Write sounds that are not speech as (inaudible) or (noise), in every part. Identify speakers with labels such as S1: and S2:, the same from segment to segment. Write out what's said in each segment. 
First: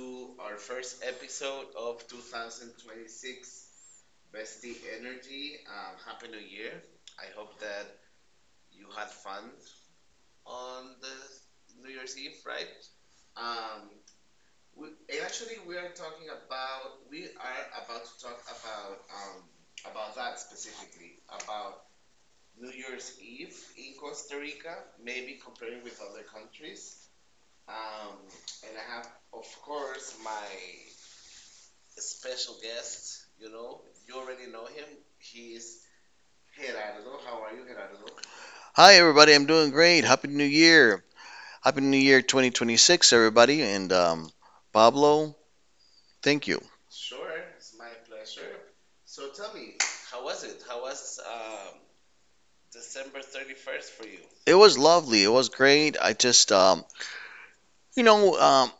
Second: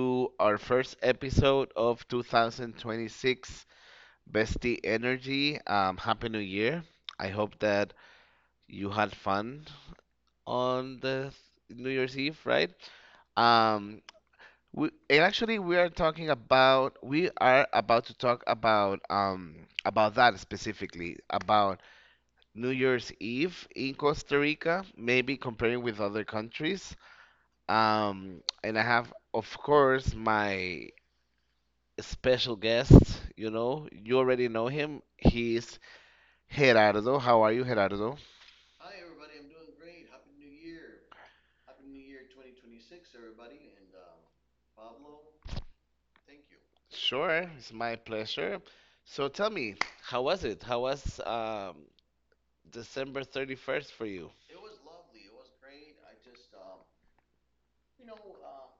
S1: to our first episode of 2026 Bestie Energy. Happy New Year. I hope that you had fun on the New Year's Eve, right? Um, we are talking about we are about to talk about that, specifically about New Year's Eve in Costa Rica, maybe comparing with other countries. And I have, of course, my special guest. You know, you already know him. He's Gerardo. How are you, Gerardo?
S2: Hi, everybody. I'm doing great. Happy New Year. Happy New Year 2026, everybody. And Pablo, thank you.
S1: Sure, it's my pleasure. So tell me, how was it? How was December 31st for you?
S2: It was lovely. It was great. I just, you know, um,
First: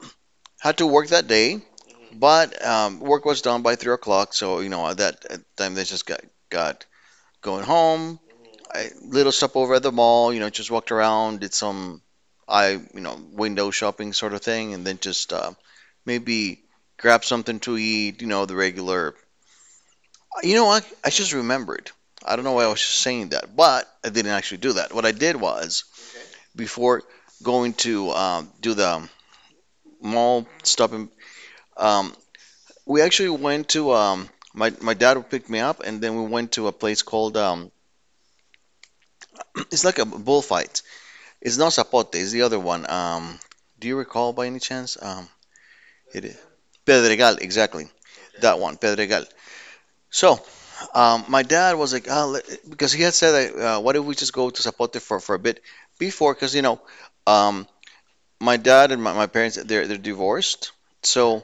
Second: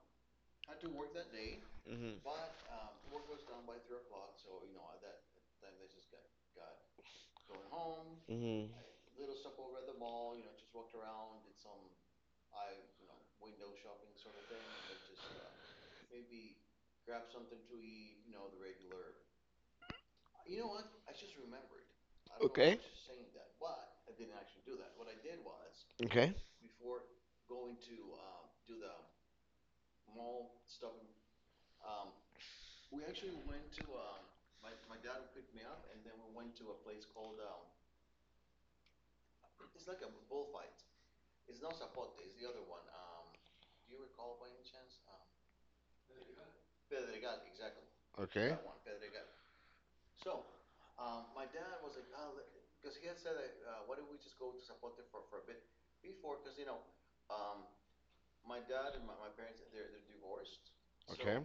S2: had to work that day,
S1: Hmm.
S2: but work was done by 3 o'clock. So, you know, at the time, they just got going home.
S1: Hmm.
S2: I little stop over at the mall, just walked around, did some, window shopping sort of thing, and then just maybe grab something to eat, the regular. You know what? I just remembered. I don't know why I
S1: Okay.
S2: was just saying that, but I didn't actually do that. What I did was,
S1: Okay.
S2: before going to do the mall stopping, um, we actually went to my dad picked me up, and then we went to a place called (clears throat) it's like a bullfight. It's not Zapote. It's the other one. Do you recall by any chance? It is Pedregal, exactly.
S1: Okay.
S2: That one, Pedregal. So um, my dad was like, oh, because he had said, like, why don't we just go to Zapote for a bit before? Because, you know, um, my dad and my parents, they're divorced.
S1: Okay.
S2: So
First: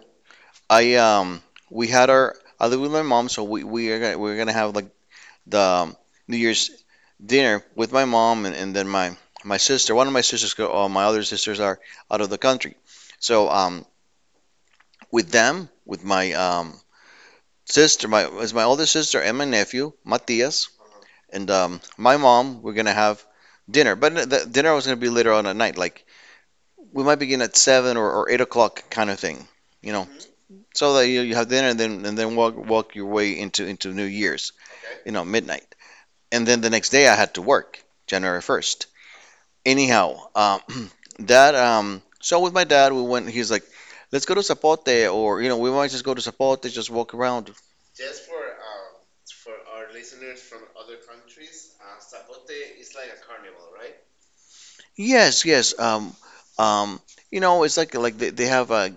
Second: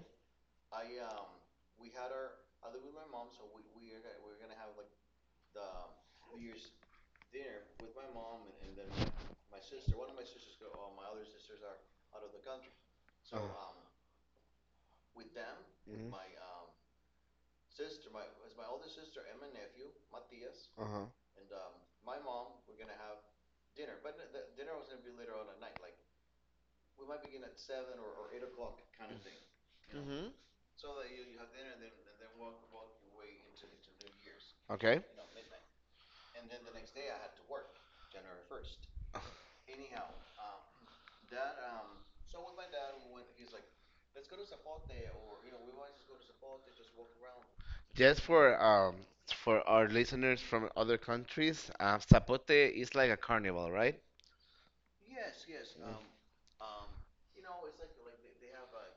S2: I, um, we had our, I live with my mom, so we're gonna have like the New Year's dinner with my mom and then my sister. One of my sisters, my other sisters are out of the country. So, with them, with my is my older sister and my nephew, Matias,
S1: Mhm.
S2: and my mom were gonna have dinner, but the dinner was gonna be later on at night. Like we might begin at seven or 8 o'clock kind of thing, you know.
S1: Mm-hmm.
S2: So that you have dinner and then walk your way into New Year's,
S1: Okay.
S2: you know, midnight. And then the next day I had to work, January first. Anyhow, (clears throat) that so with my dad we went. He's like, let's go to Zapote, or you know, we might just go to Zapote, just walk around.
S1: Just for our listeners from other countries, Zapote is like a carnival, right?
S2: Yes, yes. Um, you know, it's like they have a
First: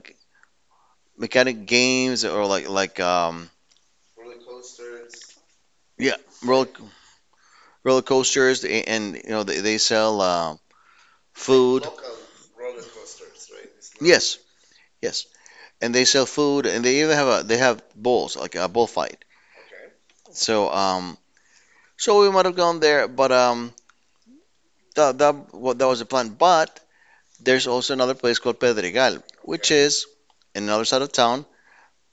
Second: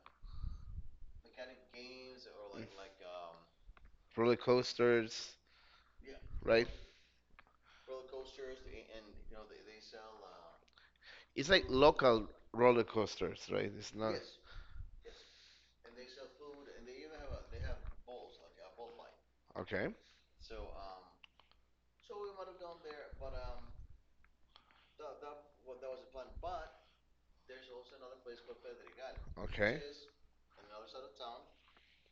S2: mechanic games or like
S1: Roller coasters,
S2: Yeah, roller
S1: right?
S2: roller coasters, and you know they sell like
S1: It's like
S2: food.
S1: local roller coasters, right? It's not.
S2: Yes, yes, and they sell food and they even have a they have bulls like a bullfight.
S1: Okay.
S2: So so we might have gone there, but um, that was the plan. But there's also another place called Pedregal, which, okay,
S1: Okay.
S2: is in another side of town,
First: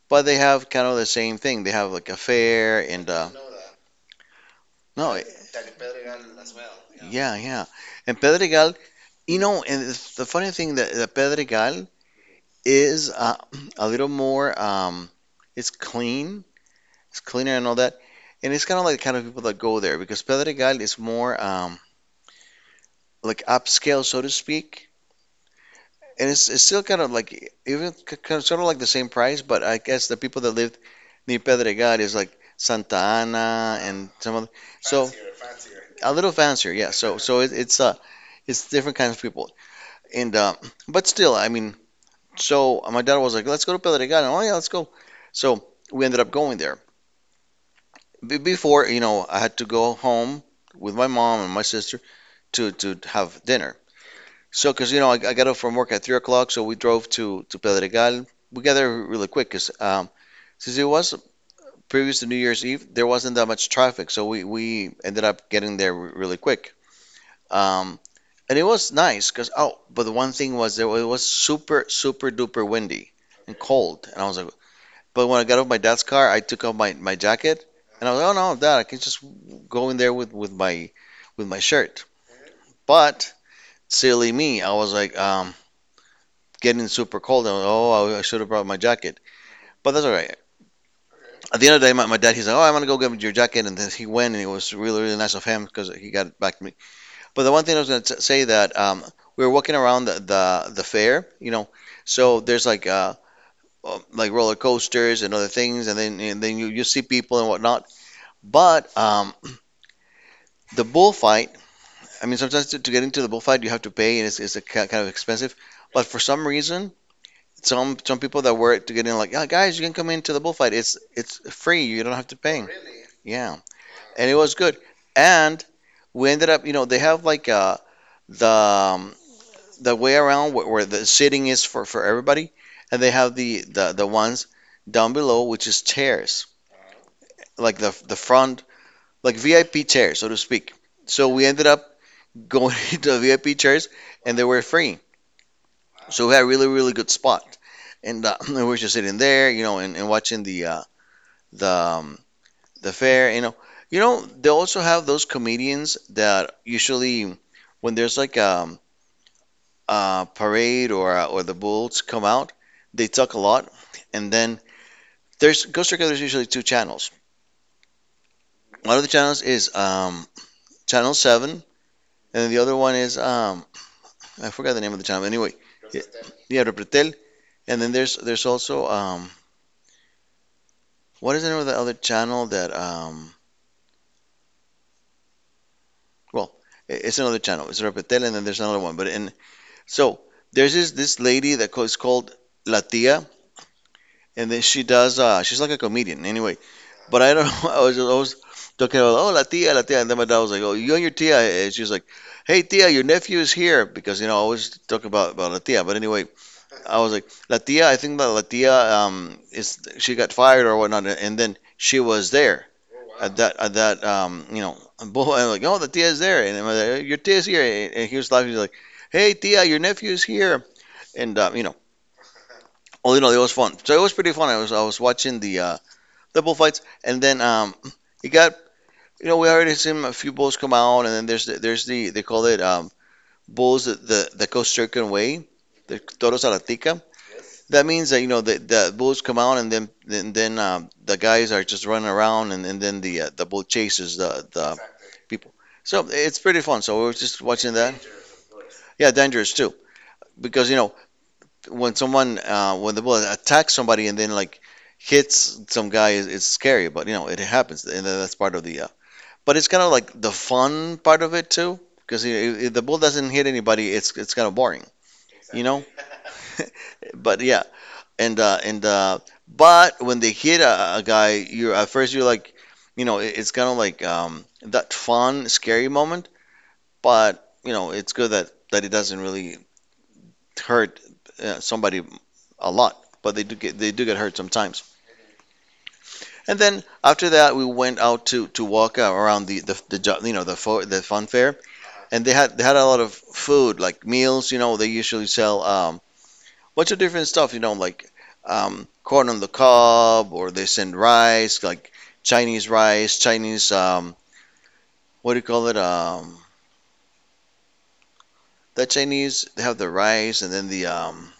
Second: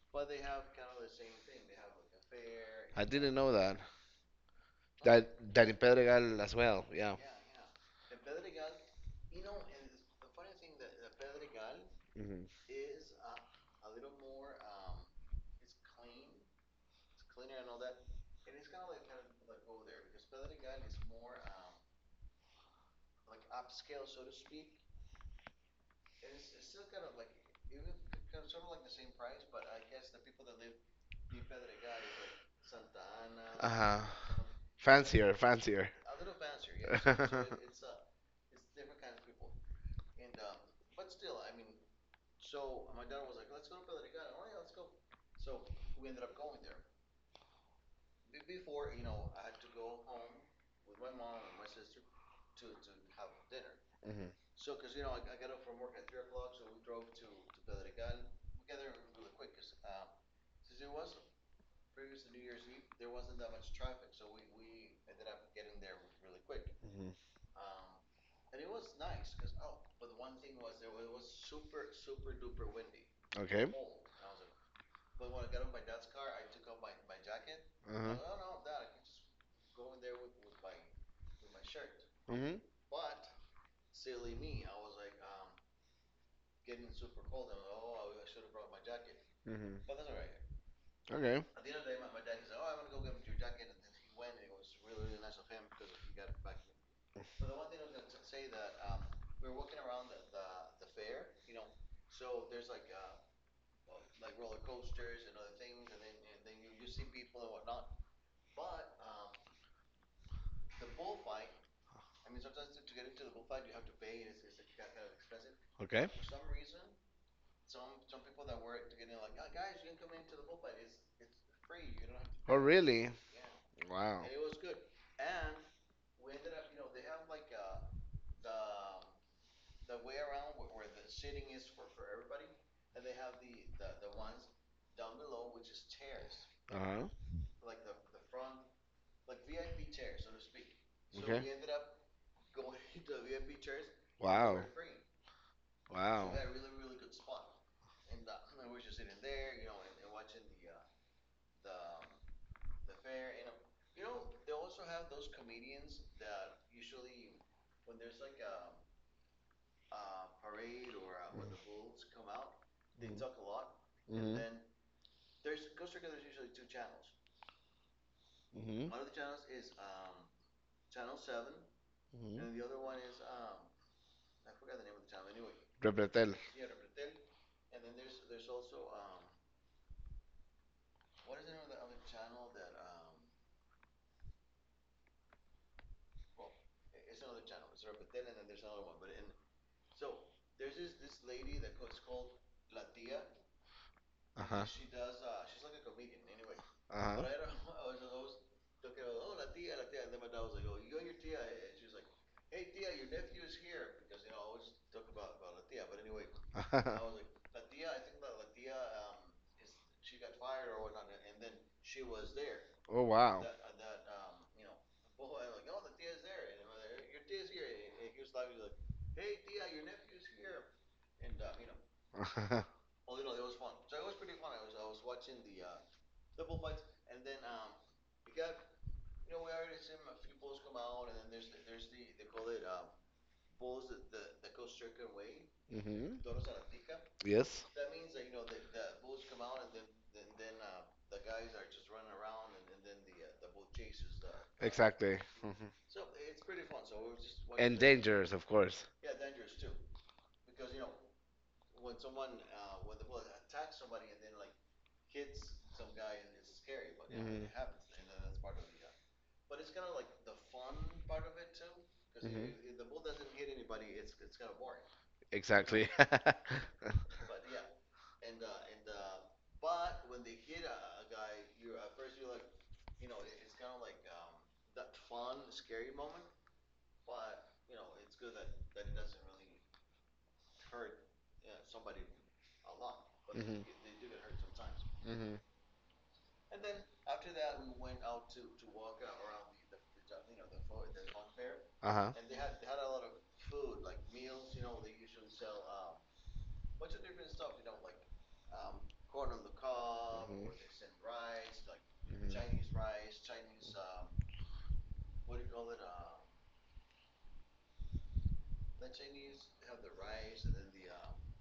S2: but they have kind of the same thing. They have like a fair, I
S1: I
S2: and
S1: didn't know that.
S2: no. in
S1: That in Pedregal as well.
S2: Yeah.
S1: Yeah.
S2: Yeah, yeah. And Pedregal, you know, and it's the funny thing that, that Pedregal
S1: Hmm.
S2: is (clears throat) a little more, it's clean, it's cleaner and all that. And it's kind of like the kind of people that go there, because Pedregal is more like upscale, so to speak. And it's still kind of like even kind of, sort of like the same price, but I guess the people that lived near Pedregal is like Santa Ana
S1: Uh-huh.
S2: and some other, so
S1: Fancier, fancier.
S2: a little fancier, yeah. So
S1: (laughs)
S2: it's different kinds of people, and but still, I mean, so my dad was like, let's go to Pedregal. Oh yeah, let's go. So we ended up going there. Be Before, you know, I had to go home with my mom and my sister to have dinner.
S1: Hmm.
S2: So, because you know, I got up from work at 3 o'clock, so we drove to Pedregal. We got there really quick because since it was previous to New Year's Eve, there wasn't that much traffic, so we ended up getting there really quick.
S1: Hmm.
S2: Um, and it was nice because, oh, but the one thing was there it was super duper windy and
S1: Okay.
S2: cold, and I was like, but when I got off my dad's car, I took off my jacket, and I
S1: Uh-huh.
S2: was like, oh no, dad, I can just go in there with with my shirt.
S1: Hmm.
S2: But silly me, I was like, getting super cold. And, oh, I should have brought my jacket. But
S1: Hmm.
S2: that's all right.
S1: Okay.
S2: At the end of the day, my dad, he's like, oh, I'm going to go get your jacket. And then he went, and it was really, really nice of him because he got it back to me. But the one thing I was going to say that we were walking around the fair, you know, so there's like roller coasters and other things, and then you see people and whatnot. But the bullfight, I mean, sometimes to get into the bullfight, you have to pay, and it's a kind of expensive.
S1: Okay.
S2: But for some reason, some people that work to get in like, yeah, guys, you can come into the bullfight. It's free. You don't have to
S1: Oh,
S2: pay.
S1: really?
S2: Yeah,
S1: Wow.
S2: and it was good. And we ended up, you know, they have like the um, the way around where, the sitting is for everybody, and they have the ones down below, which is chairs,
S1: Uh-huh.
S2: like the front like VIP chairs, so to speak. So
S1: Okay.
S2: we ended up going (laughs) into the VIP chairs, and they
S1: Wow.
S2: were free. So
S1: Wow.
S2: we had a really, really good spot, and (clears throat) we were just sitting there, you know, and watching the um, the fair, you know. You know, they also have those comedians that usually when there's like a parade or the bulls come out, they talk a lot. And
S1: Mhm.
S2: then there's Costa Rica, there's usually two channels.
S1: Mhm.
S2: One of the channels is Channel 7, and
S1: Mhm.
S2: then
S1: Mhm.
S2: the other one is I forgot the name of the channel. Anyway, yeah,
S1: Repretel.
S2: yeah, Repretel. And then there's also what is the name of the other channel that well, it's another channel. It's Repretel, and then there's another one. But in, so there's this lady that was called La Tia, and then
S1: Uh-huh.
S2: she does she's like a comedian anyway.
S1: Uh-huh.
S2: But I don't (laughs) I was always talking about, oh, La Tia, La Tia, and then my dad was like, oh, you and your Tia, and she's like, hey Tia, your nephew is here, because you know I always talk about La Tia. But anyway,
S1: Uh-huh.
S2: I was like, La
S1: (laughs)
S2: Tia, I think that La Tia is she got fired or whatnot, and then she was there
S1: Oh,
S2: at
S1: wow. (laughs)
S2: that, you know, (laughs) bull, and I'm like, oh, the tia is there, and I'm like, your tia is here, and he was laughing, he's like, hey tia, your nephew is here, and you know,
S1: Uh-huh.
S2: all in all, it was fun. So it was pretty fun. I was watching the bullfights, and then it got, you know, we already seen a few bulls come out, and then there's the, they call it bulls the Costa Rican way, the
S1: Hmm.
S2: toros a la tica.
S1: Yes.
S2: That means that, you know, the bulls come out, and then the guys are just running around, and then the bull chases the exactly,
S1: Exactly.
S2: people.
S1: Mhm.
S2: So it's pretty fun. So we were just watching that. Dangerous.
S1: Dangerous, of course.
S2: Yeah, dangerous too, because you know when someone when the bullet attacks somebody and then like hits some guy, is it's scary, but you know it happens, and that's part of the. But it's kind of like the fun part of it too, because if the bullet doesn't hit anybody, it's kind of boring, you know.
S1: Exactly. (laughs)
S2: But yeah, and but when they hit a guy, you're at first you're like, you know, it's kind of like that fun scary moment. But you know, it's good that it doesn't really hurt somebody a lot, but they do get hurt sometimes.
S1: Hmm.
S2: And then after that, we went out to walk around the, you know, the fun fair,
S1: Uh-huh.
S2: and they had a lot of food, like meals. You know, they usually sell bunch of different stuff. You know, like corn on the cob, or they send rice, like Chinese rice, Chinese what do you call it? The Chinese they have the rice, and then the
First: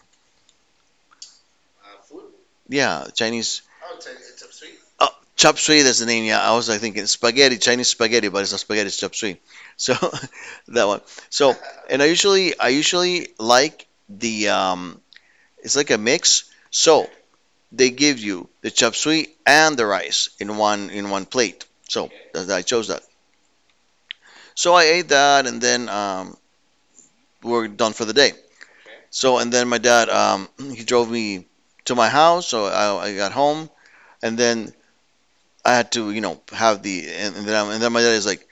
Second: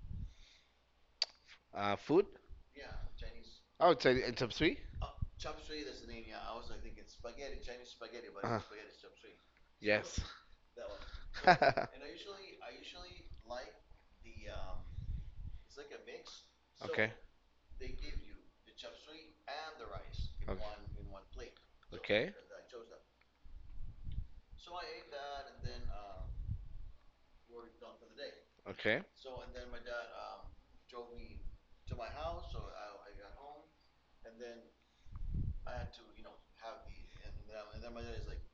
S1: Food?
S2: yeah, Chinese.
S1: Say it's a sweet?
S2: Oh, chop suey, that's the name. Yeah, I was like thinking spaghetti, Chinese spaghetti, but it's not spaghetti, it's chop suey. So
S1: So
S2: (laughs) that one. So, and I usually like the it's like a mix. So,
S1: (laughs)
S2: they give you the chop suey and the rice in
S1: Okay.
S2: one plate. So,
S1: Okay.
S2: I chose that. So, I ate that and then we're done for the day.
S1: Okay.
S2: So, and then my dad (clears throat) he drove me to my house, so I got home and then I had to, you know, have the and then my dad is like,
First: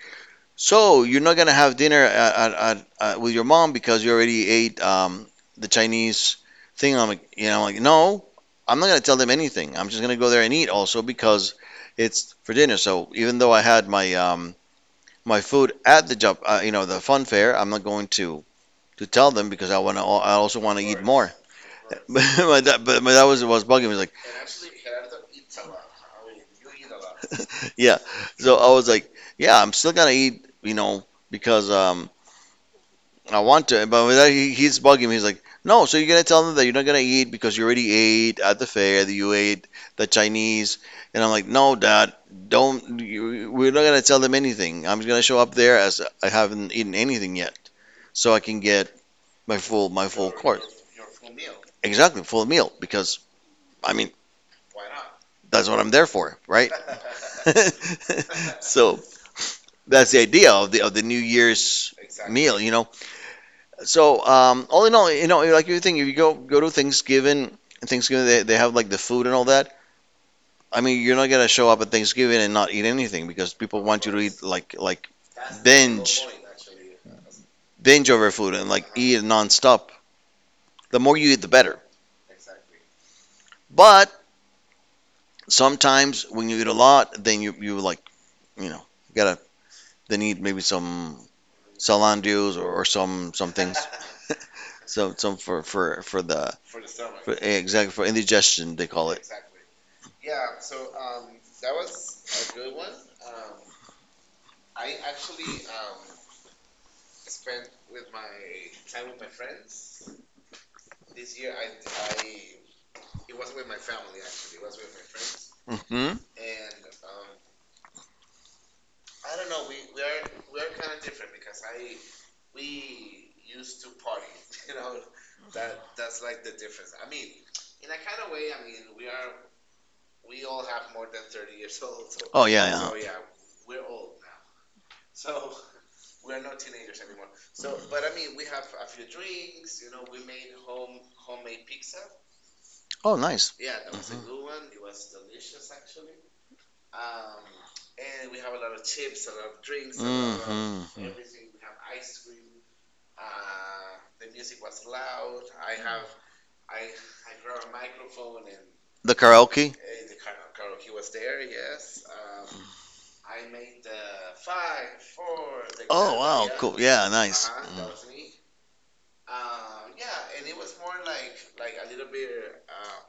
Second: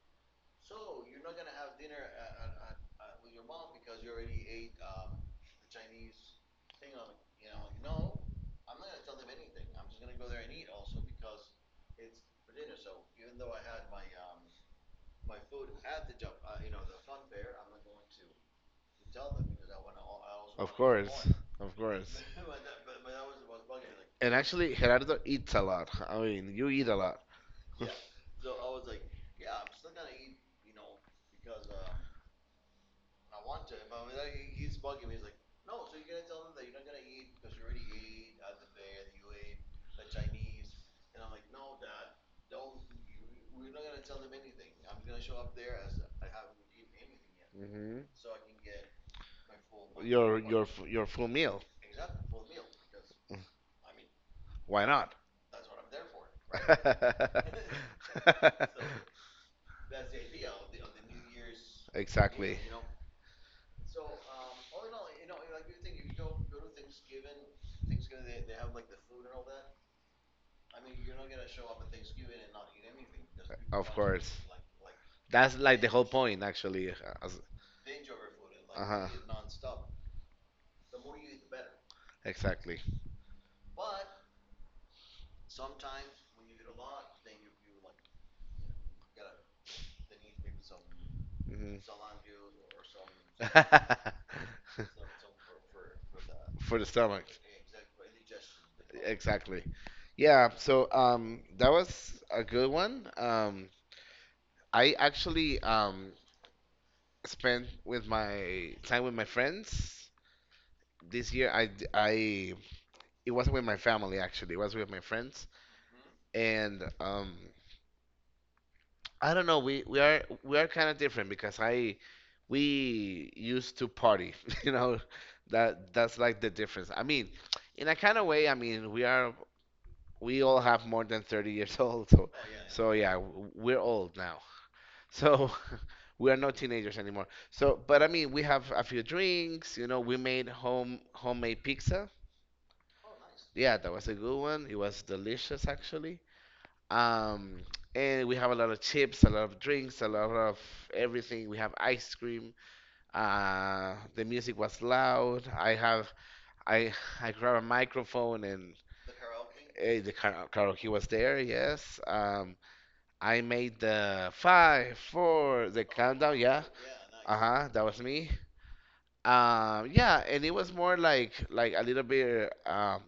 S2: so you're not gonna have dinner at with your mom because you already ate the Chinese thing. I'm like, you know, like no, I'm not gonna tell them anything. I'm just gonna go there and eat also because it's for dinner. So even though I had my food at the job, you know, the fun fair, I'm not going to tell them because I wanna. I also
S1: Of
S2: wanna eat, right,
S1: course.
S2: more.
S1: Of
S2: (laughs)
S1: course.
S2: But my dad was bugging me like,
S1: And actually, Gerardo eats a lot. I mean, you eat a lot. (laughs)
S2: (laughs) yeah. So I was like, yeah, I'm still gonna eat, you know, because I want to, but with that, he's bugging me. He's like, no, so you're gonna tell them that you're not gonna eat because you already ate at the fair, that you ate the Chinese, and I'm like, no, Dad, don't. We're not gonna tell them anything. I'm just gonna show up there as I haven't eaten anything yet,
S1: Hmm.
S2: so I can get my full
S1: Your
S2: course.
S1: your your full meal.
S2: Exactly, full meal because I mean
S1: Why not?
S2: that's what I'm there for, right?
S1: (laughs)
S2: (laughs) So that's the idea of the New Year's meal,
S1: Exactly.
S2: you know. So, all in all, like you think if you go to Thanksgiving. Thanksgiving, they have like the food and all that. I mean, you're not gonna show up at Thanksgiving and not eat anything because people
S1: Of
S2: want you to eat
S1: course.
S2: like
S1: That's like the whole
S2: binge
S1: point, actually.
S2: binge over food and like
S1: Uh-huh.
S2: eat nonstop. The more you eat, the better.
S1: Exactly.
S2: But sometimes when you eat a lot, then you like you know gotta they need maybe some
S1: Hmm.
S2: Celan
S1: (laughs)
S2: dews or some things. (laughs) some for for for the
S1: For
S2: for,
S1: the
S2: the stomach.
S1: stomach.
S2: Exactly, for indigestion they call it.
S1: Exactly. Yeah, so that was a good one. I actually spent with my time with my friends this year. I d- I It wasn't with my family actually. It was with my friends.
S2: Mm-hmm.
S1: And I don't know, we are kind of different because I we used to party, (laughs) you know. That's like the difference. I mean, in a kind of way, I mean, we all have more than 30 years (laughs) old. So, Oh
S2: Oh, yeah,
S1: so
S2: yeah.
S1: yeah, we're old now. So (laughs) we are not teenagers anymore. So, but I mean, we have a few drinks. You know, we made homemade pizza.
S2: Oh, nice.
S1: Yeah, that was a
S2: Mm-hmm.
S1: good one. It was delicious actually. Um, and we have a lot of chips, a lot of drinks, a lot of
S2: Mm-hmm.
S1: everything. We have ice cream. The music was loud. I have I I grabbed a microphone and.
S2: The karaoke.
S1: The karaoke was there, yes.
S2: uh,
S1: I made the five, four, the
S2: Oh,
S1: countdown.
S2: wow. Yeah.
S1: Yeah.
S2: Cool. Yeah,
S1: Uh
S2: nice.
S1: huh. That was me. Yeah, and it was more like a little bit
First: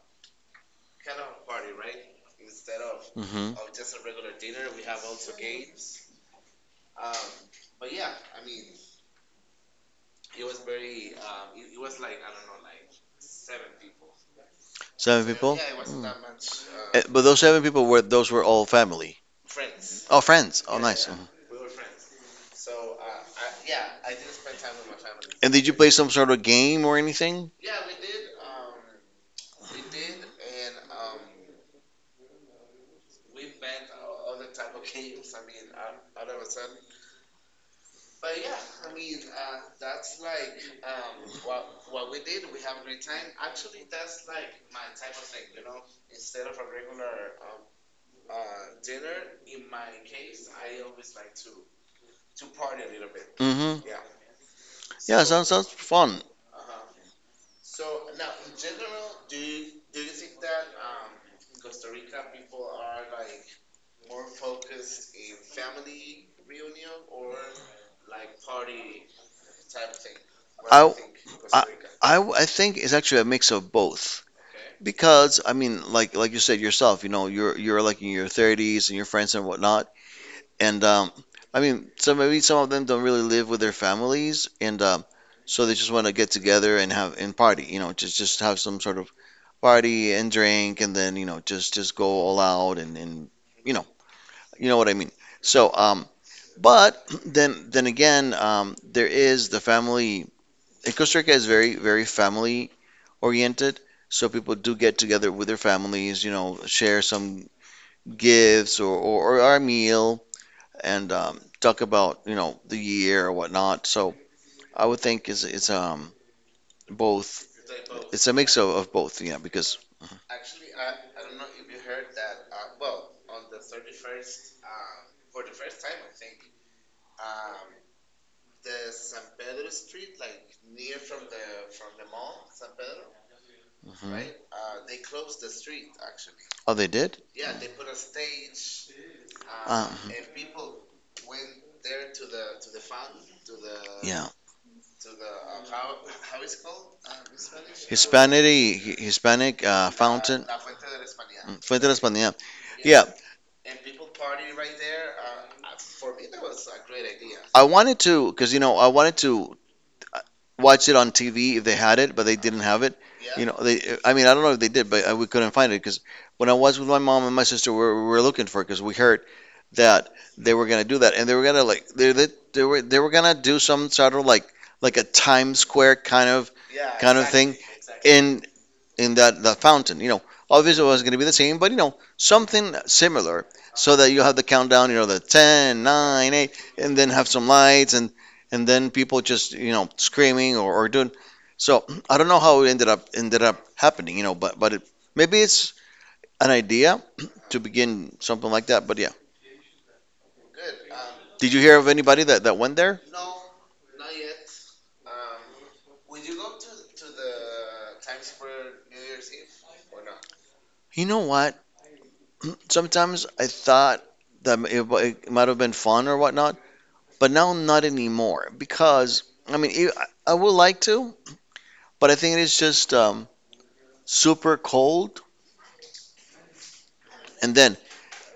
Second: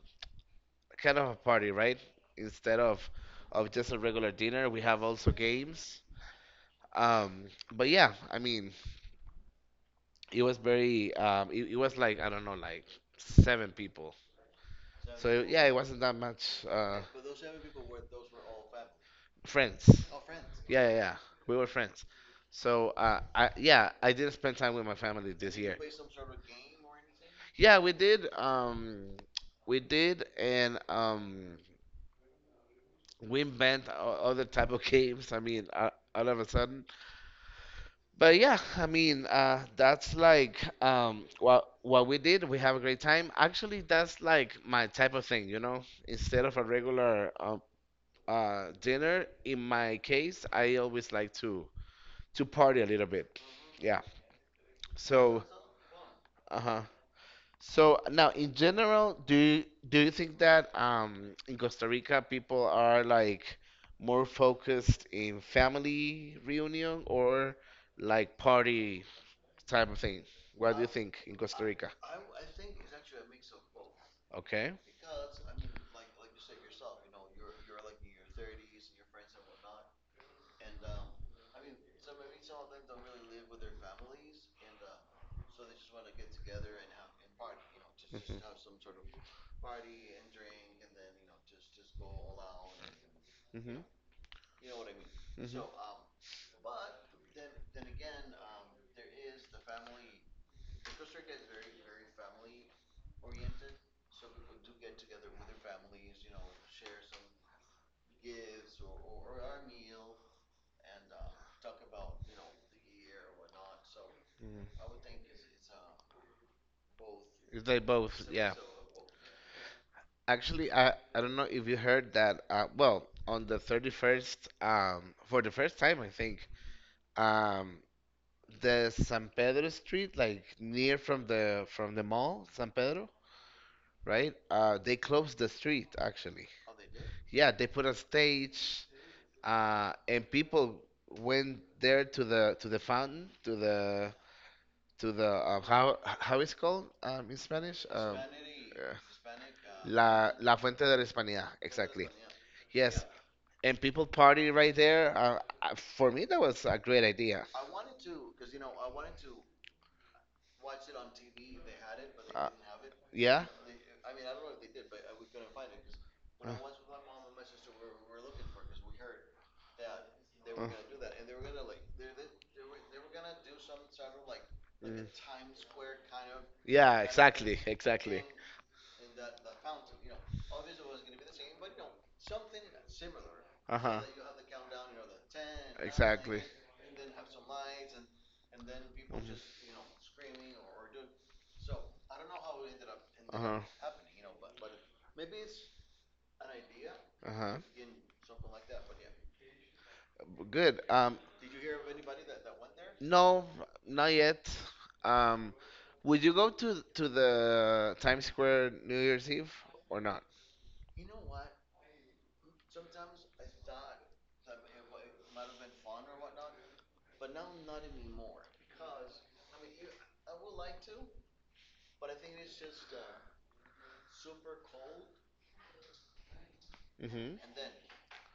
S1: kind of a party, right? Instead of
S2: Me. Mm-hmm.
S1: just a regular dinner, we have also games. Um, but yeah, I mean, it was very it was like I don't know, like seven people.
S2: Seven. So,
S1: So
S2: people.
S1: yeah, it
S2: Mm.
S1: wasn't that much.
S2: But those seven people were all family.
S1: Friends.
S2: Oh,
S1: Oh, friends.
S2: friends. Oh,
S1: Yeah, yeah,
S2: nice.
S1: yeah.
S2: Mhm.
S1: We were friends. So, I yeah, I didn't spend time with my family
S2: And
S1: this
S2: did you
S1: year.
S2: play some sort of game or anything?
S1: Yeah, we did. We did, and we invent other type of games. I mean, all of a sudden. But yeah, I mean, that's like what we did. We have a great time. Actually, that's like my type of thing. Instead of a regular dinner, in my case, I always like to party a little bit.
S2: Mm-hmm.
S1: Yeah.
S2: Yeah, sounds
S1: So,
S2: sounds fun.
S1: uh-huh. So now, in general, do you think that in Costa Rica people are like more focused in family reunion or like party type of thing? What do you
S2: I
S1: think in
S2: I,
S1: Costa Rica?
S2: I think it's actually a mix of both
S1: Okay.
S2: because I mean, like you said yourself, you're like in your 30s and your friends and whatnot, and I mean, so maybe some of them don't really live with their families, and so they just want to get together and party, you know, just have some sort of
S1: Mhm.
S2: party and drink, and then you know, just go all out and you know,
S1: Mhm.
S2: you know what I mean.
S1: Mhm.
S2: So but (clears throat) then again, there is the family. And Costa Rica is very, very family oriented. So people do get together with their families, share some gifts or our meal and talk about, the year or whatnot. So I
S1: Mhm.
S2: would think it's both.
S1: It's like both,
S2: It's a mix
S1: yeah.
S2: of both, yeah, because
S1: Actually, I don't know if you heard that. Well, on the 31st, for the first time, I think, um, the San Pedro Street, like near from the mall, San Pedro,
S2: mhm.
S1: right? They closed the street actually.
S2: Oh, they did?
S1: Yeah, they put a stage,
S2: Uh,
S1: and people went there to the fountain, to the,
S2: yeah.
S1: how it's called, in Spanish?
S2: Hispanic fountain.
S1: La Fuente de la Hispanidad,
S2: Mm, Fuente de la
S1: exactly.
S2: Hispanidad. Yeah,
S1: Yes,
S2: yeah.
S1: and people party right there. For me, that was a great idea.
S2: I wanted to, because you know, I wanted to watch it on TV if they had it, but they
S1: Uh,
S2: didn't have it. Yeah.
S1: yeah.
S2: You know, they. I mean, I don't know if they did, but we couldn't find it because when
S1: Uh,
S2: I was with my mom and my sister, we were looking for it because we heard that they
S1: uh,
S2: were
S1: mm.
S2: gonna do that, and they were gonna they were gonna do some sort of like a Times Square kind of, yeah,
S1: Yeah,
S2: kind of exactly, thing.
S1: exactly, exactly.
S2: Exactly, in that the fountain. You know, obviously it was going to be the same, but you know, something similar,
S1: Uh
S2: so
S1: huh.
S2: that you have the countdown. You know, the ten, nine,
S1: Exactly.
S2: 8, and then have some lights, and then people just
S1: Mhm.
S2: screaming or doing. So (clears throat) I don't know how it ended up
S1: Uh
S2: ended up
S1: huh.
S2: happening. You know, but maybe it's an idea
S1: Uh
S2: (clears throat)
S1: huh.
S2: to begin something like that. But yeah,
S1: Good.
S2: did you hear of anybody that went there?
S1: No, not yet. Um, would you go to the Times Square New Year's Eve or not?
S2: You know what? (clears throat) Sometimes I thought that it might have been fun or whatnot. But now, not anymore because I mean, I would like to, but I think it is just super cold,
S1: Mm-hmm.
S2: and then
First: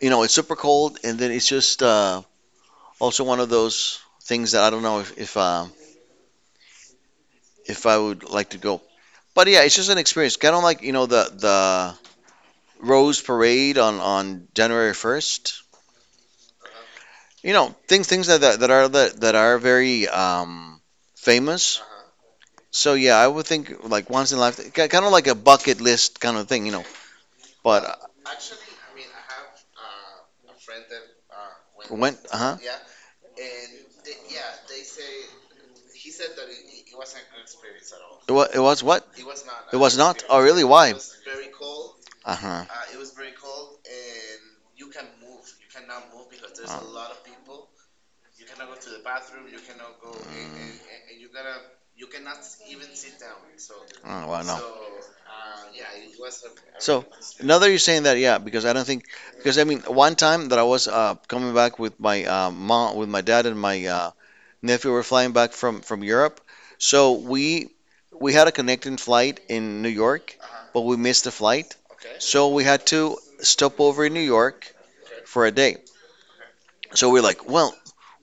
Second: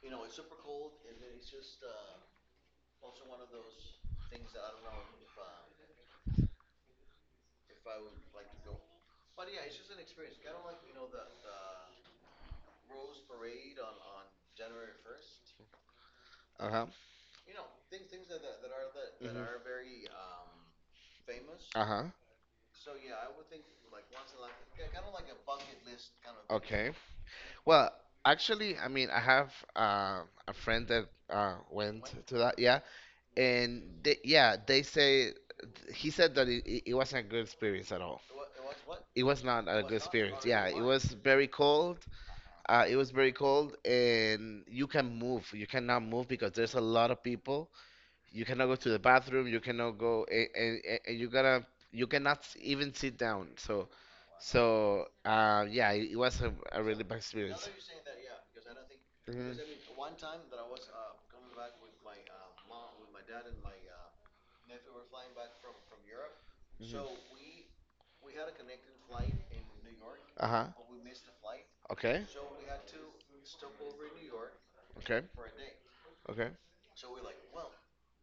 S2: you know it's super cold, and then it's just also one of those things that I don't know if if I would like to go. But yeah, it's just an experience, kind of like you know the Rose Parade on January 1st.
S1: Uh-huh.
S2: You know things that are
S1: Mm-hmm.
S2: very famous.
S1: Uh-huh.
S2: So yeah, I would think like once in a life, kind of like a bucket list kind of thing.
S1: Okay.
S2: But
S1: Well, actually, I mean, I have a friend that
S2: when,
S1: went
S2: when,
S1: to
S2: uh-huh.
S1: that, yeah, and yeah, they say he said that it wasn't a good experience at all.
S2: It was what?
S1: It was not
S2: It
S1: a good
S2: was not? Oh,
S1: experience.
S2: really?
S1: Yeah, it
S2: Why?
S1: was very cold.
S2: Uh-huh.
S1: It was very cold, and you can move. You cannot move because there's a lot
S2: Oh,
S1: of people. You cannot go to the bathroom. You cannot go, and you gotta, you cannot even sit down. So,
S2: oh, well, no.
S1: so uh, yeah, it was a really
S2: So, now
S1: bad
S2: that
S1: experience.
S2: different, you're saying that. Yeah, because I don't think,
S1: Mhm.
S2: because I mean, one time that I was coming back with my mom, with my dad and my nephew were flying back from Europe, so
S1: Mhm.
S2: we we had a connecting flight in New York,
S1: Uh-huh.
S2: but we missed the flight,
S1: Okay.
S2: so we had to stop over in New York
S1: Okay.
S2: for a day.
S1: Okay.
S2: So we're like, well,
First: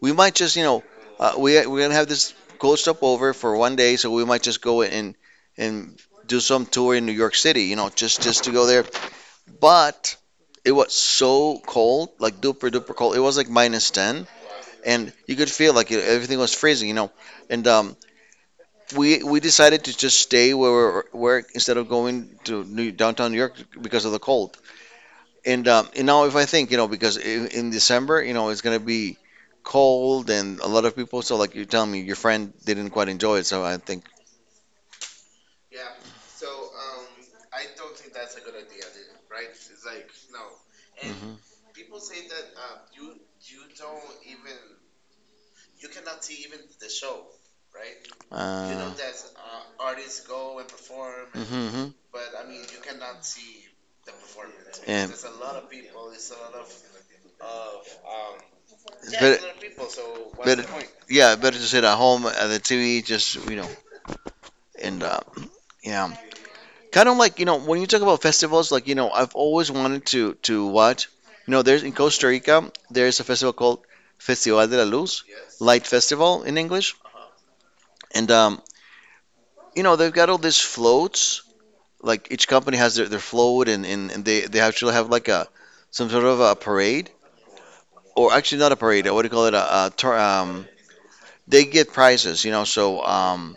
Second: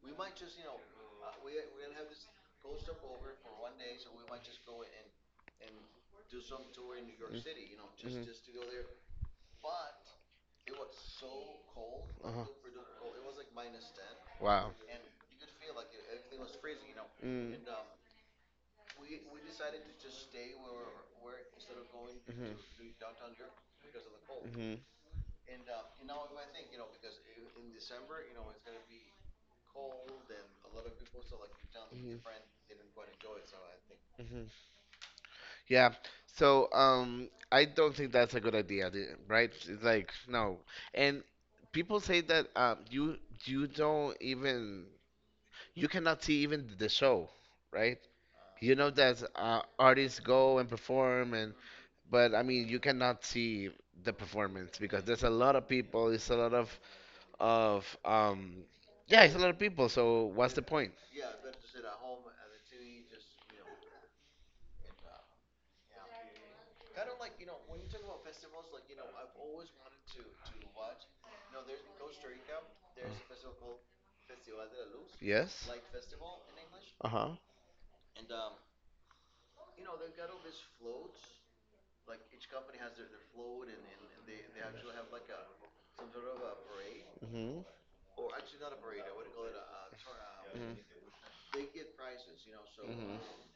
S2: we might just, you know, we're gonna have this cold stop over for one day, so we might just go and do some tour in
S1: Mm.
S2: New York City, you know, just to
S1: Mhm.
S2: go there. But it was so cold, like
S1: Uh-huh.
S2: duper duper cold. It was like minus ten,
S1: Wow.
S2: and you could feel like it, everything was freezing, you know.
S1: Mm. Mhm.
S2: And we decided to just stay where we were, where instead of going to downtown New York because of the cold. And and now if I think, you know, because in December, you know, it's gonna be cold and a lot of people. So like you're telling me,
S1: Mhm.
S2: your
S1: Mhm.
S2: friend didn't quite enjoy it. So I think.
S1: Think. Hmm. Yeah. So, I don't think that's a good idea, right? It's like no, and
S2: Hmm.
S1: people say that you don't even you cannot see even the show, right? You know
S2: Uh,
S1: that artists go and perform, and
S2: hmm.
S1: but I mean you cannot see the performance because
S2: And it's
S1: there's a lot of people. It's a lot of yeah, it's
S2: better,
S1: a lot of people. So what's the
S2: better,
S1: point?
S2: yeah, better to sit at home at the TV, just you know, and yeah, kind of like you know, when you talk about festivals, like you know, I've always wanted to watch. You know, there's in Costa Rica, there's a festival called Festival de la Luz,
S1: Yes.
S2: Light Festival in English.
S1: Uh huh.
S2: And you know, they've got all these floats. Like each company has their float, and they actually have like a some sort of a parade,
S1: Mhm.
S2: or actually not a parade. What do you call it? A tour,
S1: Mhm.
S2: they get prizes. So
S1: Mhm.
S2: um,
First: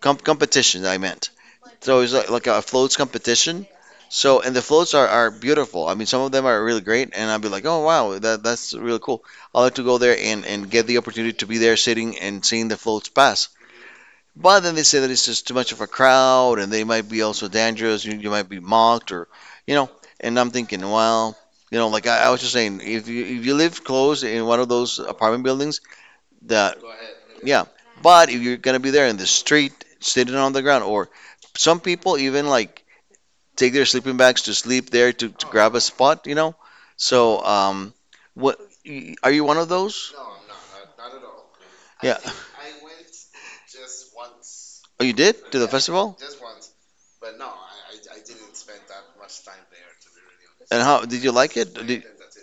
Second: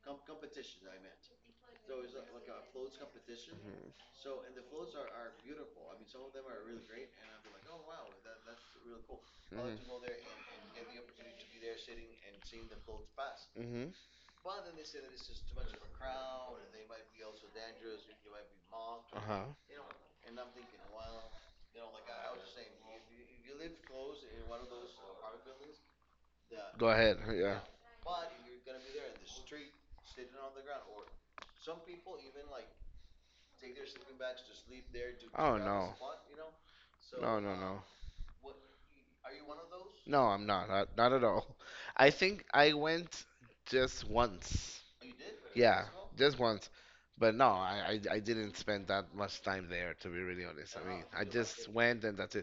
S2: com- competition, I meant. So it's like a floats
S1: a
S2: competition. So and the floats are beautiful. I mean, some of them are really great, and I'll be like, oh wow, that's really cool. I
S1: Mhm.
S2: like to go
S1: Mm.
S2: there and get the opportunity to be there, sitting and seeing the floats pass.
S1: Mhm. Mhm.
S2: But then they say that it's just too much of a crowd, and they might be also dangerous. You might be mocked,
S1: Uh
S2: or
S1: huh.
S2: you know. And I'm thinking, well, like I was just saying, if you live close in one of those apartment buildings, that
S1: Go ahead. Yeah.
S2: yeah. But if you're gonna be there in the street, sitting on the ground, or some people even like take their sleeping bags to sleep there to
S1: Oh,
S2: grab a
S1: no.
S2: spot.
S1: No. So
S2: So,
S1: no, no.
S2: what are you one of those?
S1: No, I'm not. Not at all. I
S2: Yeah.
S1: think I went just once.
S2: Oh, you did to the
S1: Yeah, as well.
S2: festival?
S1: Just once. But no, I didn't spend that much time there, to be really honest.
S2: And
S1: I
S2: how
S1: mean,
S2: did
S1: I
S2: you like
S1: just
S2: it?
S1: went, and that's—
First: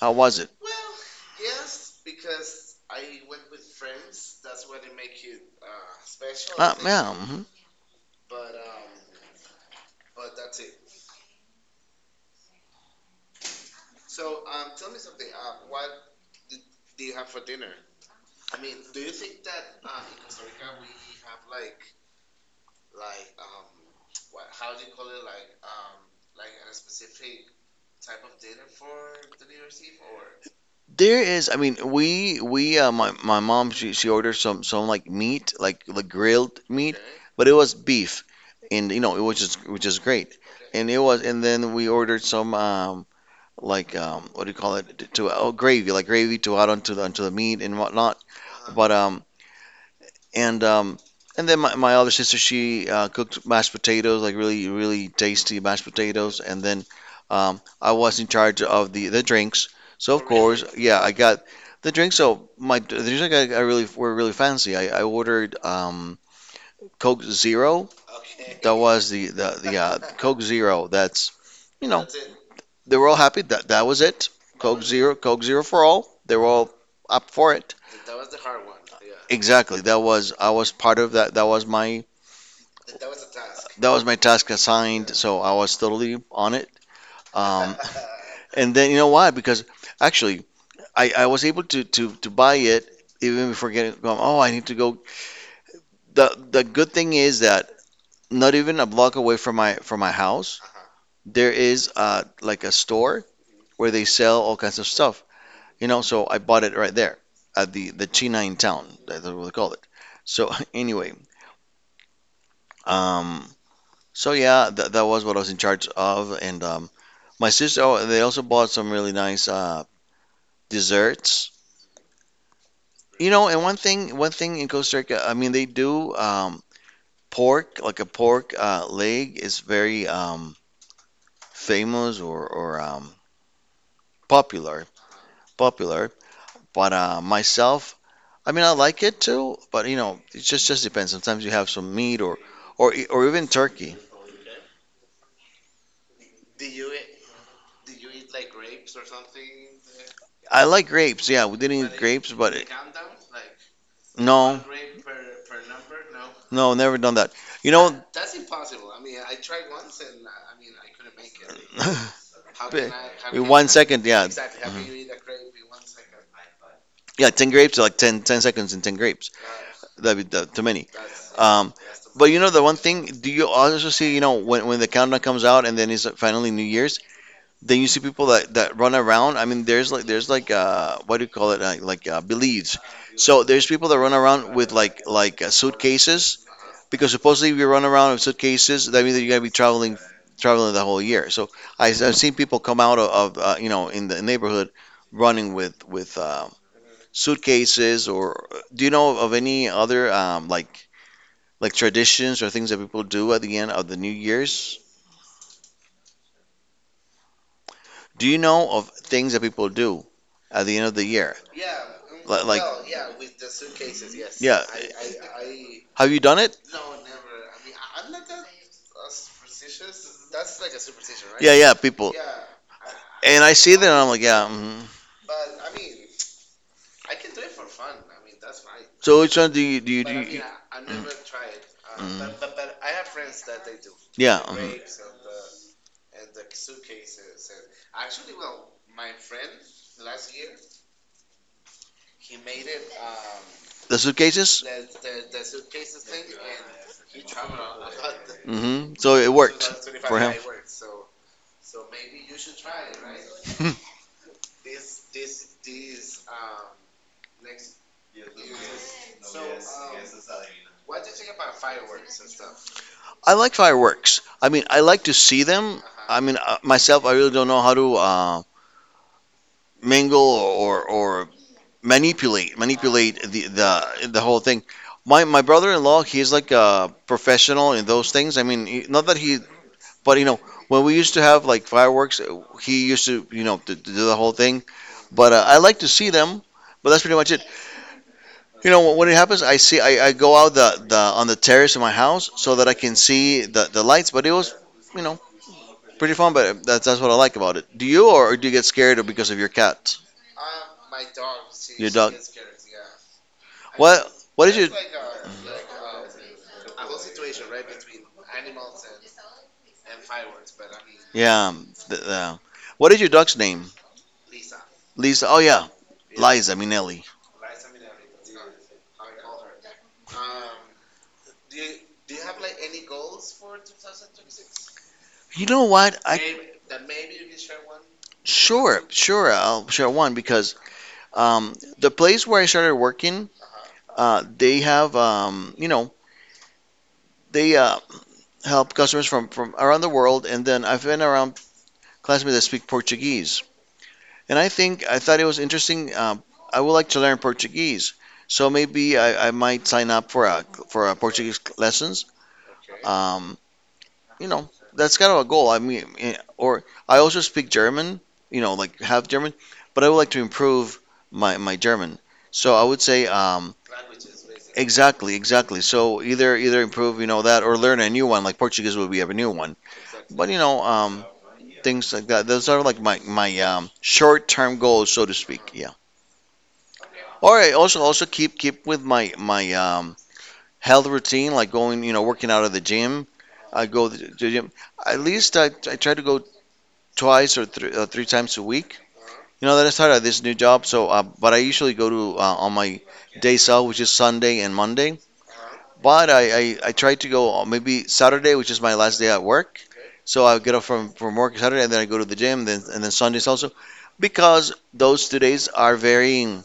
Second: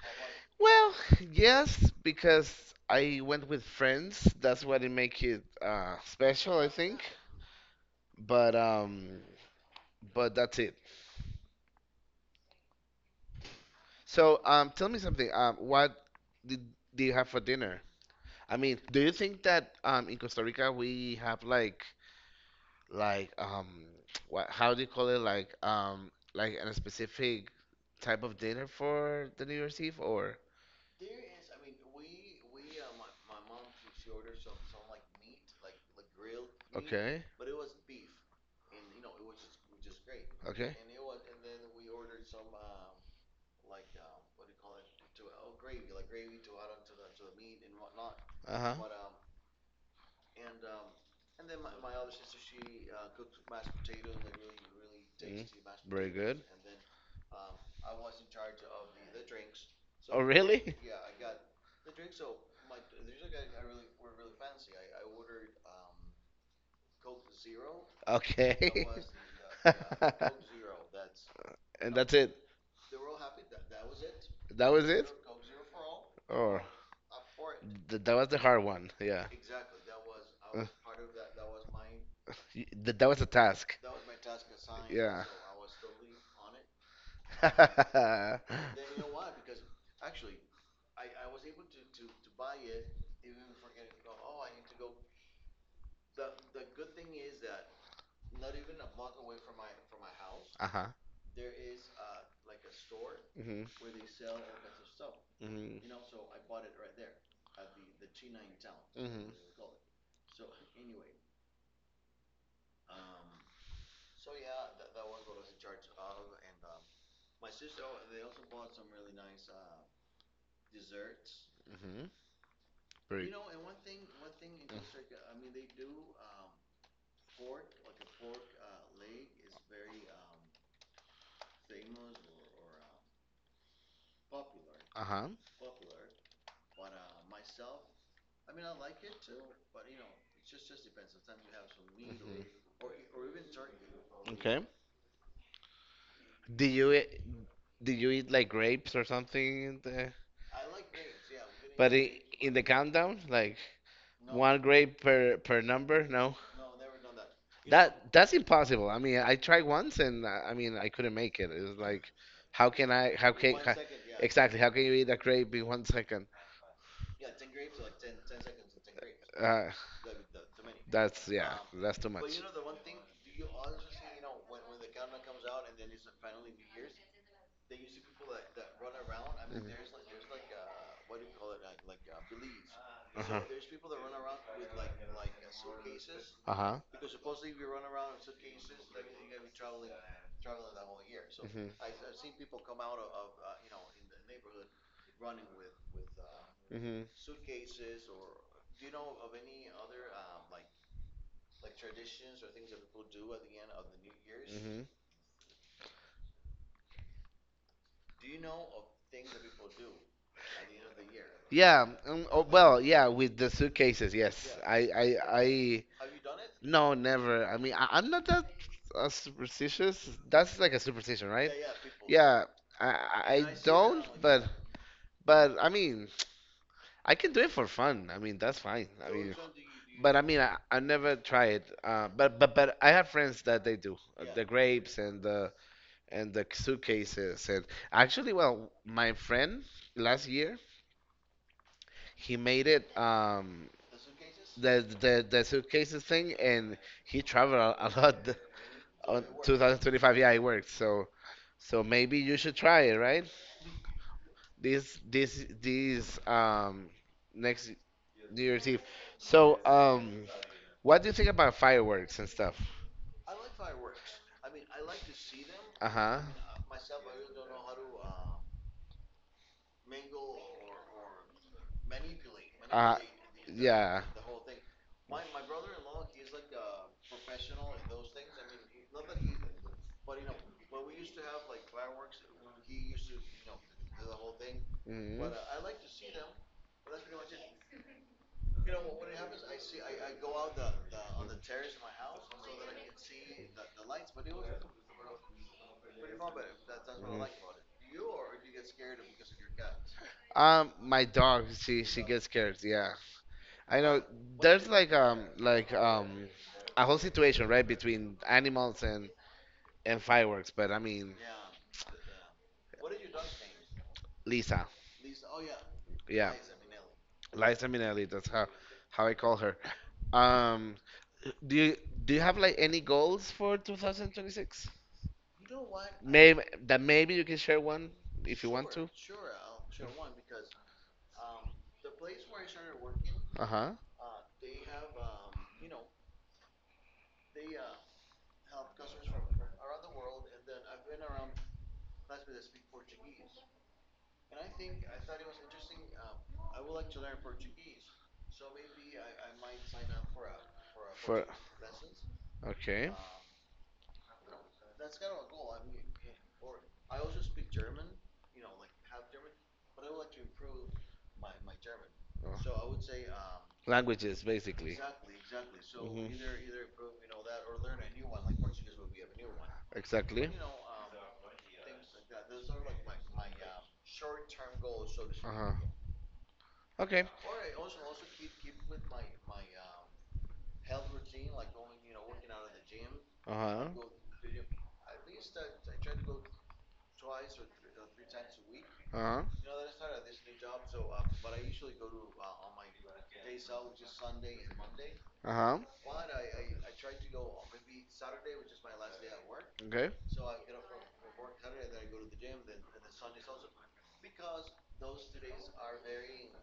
S2: How was it?
S1: Well, yes, because I went with friends. That's what it make it special, I think.
S2: Yeah. Mhm.
S1: But um, but that's it. So, tell me something. What did, do you have for dinner? I mean, do you think that in Costa Rica we have like um what, how do you call it, like a specific type of dinner for the New Year's Eve or—
S2: There is. I mean, we my my mom she ordered some like meat like grilled meat,
S1: Okay.
S2: but it was beef, and you know it was just which is great,
S1: Okay.
S2: and it was and then we ordered some what do you call it to oh gravy like gravy to add onto the meat and whatnot, but
S1: Uh-huh.
S2: And um, and then my other sister, she cooked mashed potatoes, like really, really tasty mashed potatoes. And then I was in charge of the drinks. So of Oh, of course,
S1: Really?
S2: really? Yeah, I got the drinks. So my The drinks I got I really were really fancy. I ordered Coke Zero.
S1: (laughs) that
S2: That
S1: Okay.
S2: was the
S1: (laughs)
S2: Coke Zero. That's you know
S1: (laughs) It.
S2: they were all happy. That was it. Coke Zero, Coke Zero for all.
S1: Know.
S2: They were
S1: Or
S2: all up
S1: no.
S2: for it.
S1: It. Th That was the hard one. Yeah.
S2: Exactly. That was I was part of that.
S1: y- th That was a task.
S2: That was my task assigned, so I was totally on it.
S1: And
S2: Um,
S1: (laughs) Uh-huh.
S2: (laughs) and then you know why? Because actually, I was able to buy it even before getting going. Oh, I need to go. The good thing is that not even a block away from my house, there is like a store
S1: Mhm.
S2: where they sell all kinds of stuff.
S1: Mhm.
S2: You know, so I bought it right there at the China in town. That's
S1: Mhm.
S2: what they call it. So (laughs) anyway, um, so yeah, that was what I was in charge of, and my sister, oh, they also bought some really nice desserts.
S1: Mhm. You.
S2: You know, and one thing in Costa Rica, I mean, they do pork, like a pork leg is very famous or popular,
S1: Uh-huh. To.
S2: popular. But myself, I mean, I like it too, but you know, it just depends. Sometimes you have some meat or even
S1: Mhm.
S2: turkey.
S1: Okay. Did you eat, did you eat like grapes or something?
S2: I like grapes. Yeah, we didn't
S1: But
S2: eat grapes,
S1: in the countdown, like
S2: no,
S1: one grape per number? No,
S2: no, never done that. You know,
S1: that's impossible. I mean, I tried once and I mean I couldn't make it. It was like, how can I? How
S2: Be- (laughs)
S1: can?
S2: One second, yeah.
S1: Exactly. How can you
S2: Mhm.
S1: eat a grape in 1 second?
S2: Yeah, 10 grapes, like 10 seconds and 10 grapes.
S1: Uh,
S2: That'd be too many.
S1: that's Yeah,
S2: Um,
S1: that's too
S2: but you
S1: much.
S2: know, the one thing, do you also see, you know, when the countdown comes out and then it's finally New Year's, then you see people that run around. I mean, there's like, what do you call it? Like beliefs.
S1: Mhm.
S2: So there's people that run around with like, suitcases,
S1: Uh-huh.
S2: because supposedly if you run around with suitcases, that means that you're gonna be traveling the whole year. So
S1: Uh-huh.
S2: I've seen people come out of you know in the neighborhood running with
S1: Hmm.
S2: suitcases. Or do you know of any other like traditions or things that people do at the end of the New Year's?
S1: Hmm.
S2: Do you know of things that people do at the end of the year?
S1: Yeah, oh,
S2: Like,
S1: well, yeah, with the suitcases, yes.
S2: yeah,
S1: Yeah.
S2: have you done it?
S1: No, never. I mean, I'm not that superstitious. That's like a superstition, right?
S2: Yeah, yeah, people.
S1: Yeah, I, I
S2: And
S1: I
S2: I see that, and
S1: don't,
S2: I'm like,
S1: but,
S2: yeah. Mhm.
S1: but I mean, I can do it for fun. I mean, that's fine. I
S2: So
S1: mean,
S2: which one do you?
S1: but I mean, I never try
S2: Mm,
S1: it. But
S2: mm.
S1: I have friends that they do.
S2: Yeah.
S1: The
S2: Mhm.
S1: grapes and the suitcases, and actually, well, my friend last year he made it
S2: The suitcases.
S1: the suitcases thing, and he traveled a lot
S2: Hmm. So
S1: on
S2: it worked
S1: 2025.
S2: for
S1: Yeah,
S2: him.
S1: it
S2: (laughs)
S1: worked. So maybe you should try it right this next New Year's Eve. So what do you think about fireworks and stuff?
S2: I like fireworks. I mean, I like to see them. I
S1: Uh-huh.
S2: mean, myself, I really don't know how to mingle or manipulate,
S1: uh
S2: manipulate the the,
S1: yeah.
S2: the whole thing. My brother-in-law, he's like a professional in those things. I mean, he, not that he but you know, when we used to have like fireworks, he used to you know to do the whole thing.
S1: Mhm.
S2: But I like to see them. But that's pretty much it. You know, when it happens, I go out the on the terrace of my house so that I can see the lights. But it was you know pretty fun. But that's what I like about it. Do you, get scared because of your
S1: (laughs)
S2: cat? My
S1: My
S2: dog.
S1: dog,
S2: she,
S1: she
S2: your she
S1: she
S2: dog
S1: gets
S2: .gets scared.
S1: scared.
S2: Yeah. I
S1: Yeah,
S2: mean,
S1: I know.
S2: what is your
S1: There's
S2: that's
S1: like
S2: like
S1: um
S2: a
S1: like um a whole situation right between animals and fireworks. But I mean,
S2: yeah the, the, what is your dog's name?
S1: Lisa,
S2: Lisa. Oh yeah,
S1: yeah,
S2: Liza Minelli.
S1: Liza. Liza Minnelli. That's how I call her. Um, do you do you have like any goals for 2026?
S2: You know what? I
S1: Maybe that maybe you can share one if you want
S2: Sure,
S1: to.
S2: sure. I'll share one because the place where I started working,
S1: Uh huh.
S2: they have, you know, they help customers from around the world. And then I've been around classmates that speak Portuguese. And I thought it was interesting. I would like to learn Portuguese. So maybe I might sign up for a Portuguese lessons.
S1: Okay.
S2: Um, you know, that's kind of a goal. I mean, or I also speak German, you know, like half German, but I would like to improve my German.
S1: Uh,
S2: So I would say,
S1: Languages basically.
S2: exactly, exactly. So either
S1: Hmm.
S2: improve, you know, that, or learn a new one, like Portuguese would be a new one. But
S1: Exactly.
S2: you know, things like that. Those are like my short-term goals, so to
S1: Uh
S2: speak. Yeah.
S1: huh. Okay.
S2: All right. Also keep with my health routine, like going, you know, working out at the gym.
S1: Uh
S2: I
S1: huh.
S2: go to the gym, at least I try to go twice or three times a week.
S1: Uh huh.
S2: You know, that I started this new job, so but I usually go to on my days off, which is Sunday and Monday.
S1: Uh huh.
S2: But I try to go on maybe Saturday, which is my last day at work.
S1: Okay.
S2: So I get off from work Saturday, and then I go to the gym, then and then Sundays also, because those 2 days are very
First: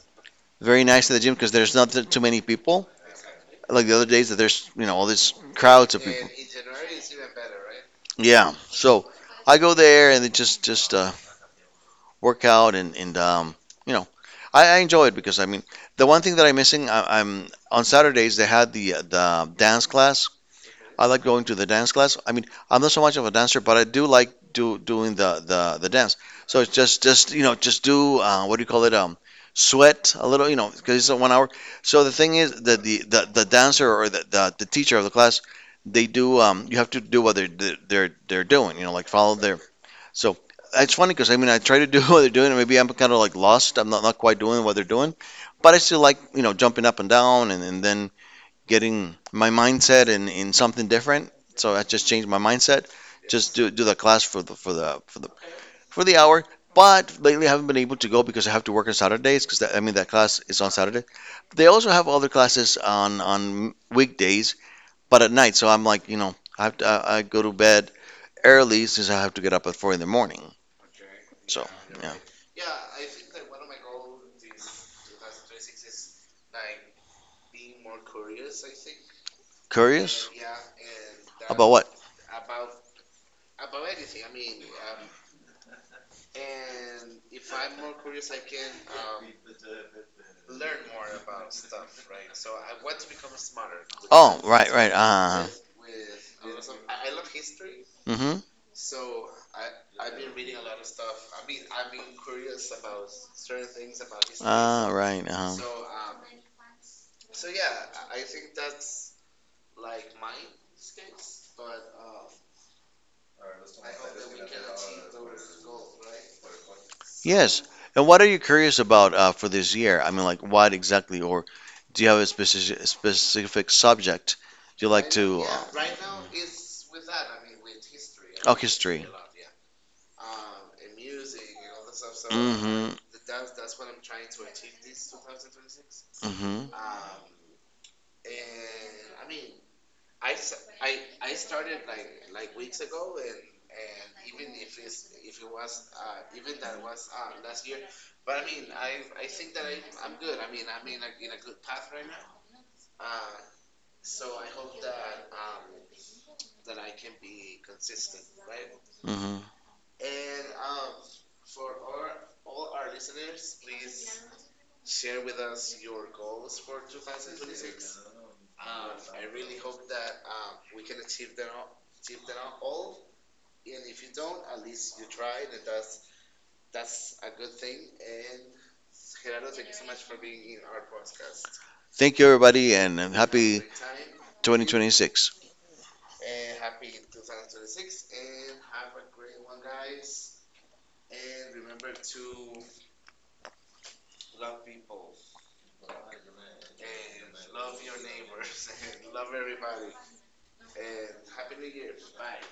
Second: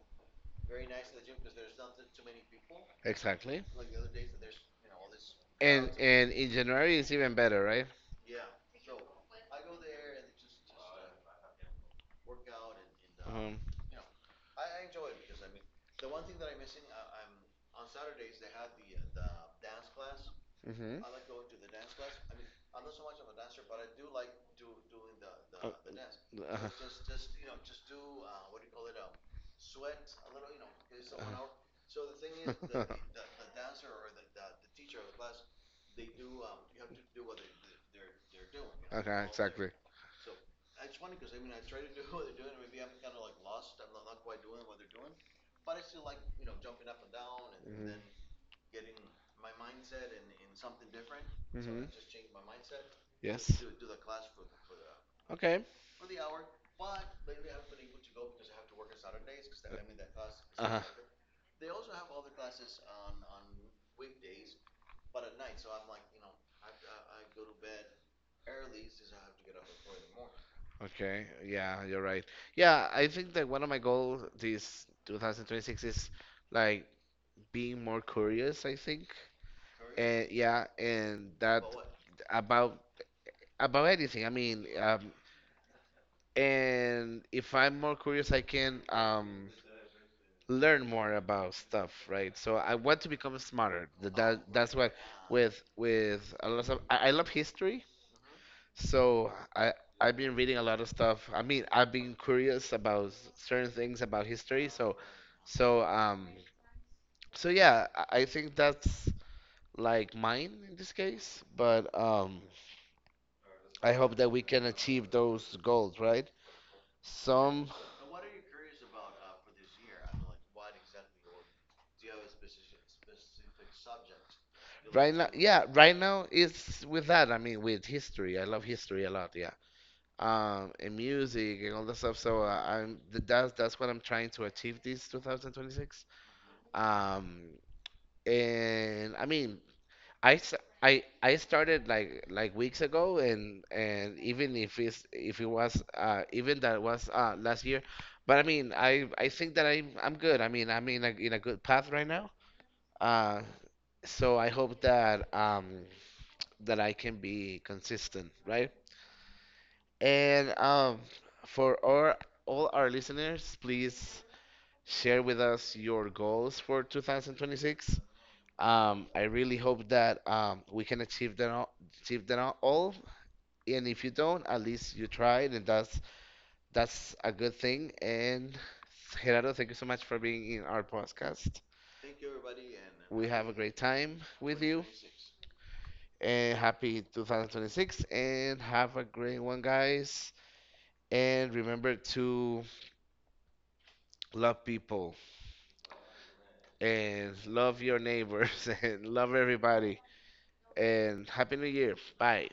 S2: very nice at the gym, because there's not th- too many people
S1: Exactly.
S2: like the other days that there's all these
S1: And
S2: crowds of people.
S1: in January it's even better, right?
S2: Yeah, so I go there and then just work out, and
S1: Um.
S2: you know, I enjoy it, because I mean, the one thing that I'm missing, I'm on Saturdays they had the dance class.
S1: Mhm.
S2: I like going to the dance class. I mean, I'm not so much of a dancer, but I do like do doing
S1: Uh,
S2: the dance. So
S1: huh.
S2: it's just just do what do you call it, sweat a little, because it's a 1 hour. So the thing is that
S1: (laughs)
S2: the dancer, or the teacher of the class, they do you have to do what they're doing, like
S1: Okay,
S2: follow their,
S1: exactly.
S2: so it's funny because I mean I try to do (laughs) what they're doing, and maybe I'm kind of like lost. I'm not quite doing what they're doing, but I still like jumping up and down, and,
S1: they're
S2: and
S1: Mhm.
S2: then getting my mindset in something different.
S1: Mm-hmm.
S2: So I
S1: Hmm.
S2: just changed my mindset. Just
S1: Yes.
S2: do the class for the for the for the
S1: Okay.
S2: for the hour. But lately I haven't been able to go because I have to work on
S1: I
S2: Saturdays, because I mean that
S1: Uh-huh.
S2: class is on
S1: Saturday.
S2: Saturday. They also have other classes on weekdays, but at night. So I'm like, I have I go to bed early, since I have to get up at 4 in the morning.
S1: Okay.
S2: So
S1: Yeah, you're
S2: yeah.
S1: right. Yeah, I think that one of my goals this 2026 is like being more curious, I think. Curious?
S2: Curious?
S1: And yeah, and that
S2: About what?
S1: about anything. I mean, and if I'm more curious, I can learn more about stuff, right? So I want to become smarter. That,
S2: Oh,
S1: that
S2: right,
S1: that's
S2: right.
S1: what with a lot of— I love history,
S2: Mm-hmm.
S1: so I've been reading a lot of stuff. I mean, I've been curious about certain things about history.
S2: Ah, right.
S1: So um so yeah, I think that's like mine in this case. But I hope that we can achieve those goals, right?
S2: Yes.
S1: Some.
S2: And what are you curious about for this year? I mean, like, what exactly, or do you have a specific subject? Do you like
S1: Right now,
S2: to?
S1: yeah, right now it's with that. I mean, with history. I
S2: Oh,
S1: love history
S2: history.
S1: a lot. Yeah. And music and all that stuff. So
S2: Mm-hmm.
S1: that's what I'm trying to achieve this 2026.
S2: Mm-hmm.
S1: Um, and I mean, I s- I started like weeks ago, and even if it was even that was last year, but I mean I think that I'm good. I mean I'm in a good path right now. Uh, so I hope that that I can be consistent, right?
S2: Mm-hmm.
S1: And for all our listeners, please share with us your goals for 2026. I really hope that we can achieve them all, achieve them all. And if you don't, at least you tried, and that's a good thing. And Gerardo, thank you so much for being in our podcast.
S2: Thank you, everybody, and
S1: We have a
S2: happy
S1: great time with you,
S2: 2026.
S1: and happy 2026, and have a great one, guys. And remember to love people and love your neighbors (laughs) and love everybody. And Happy New Year. Bye.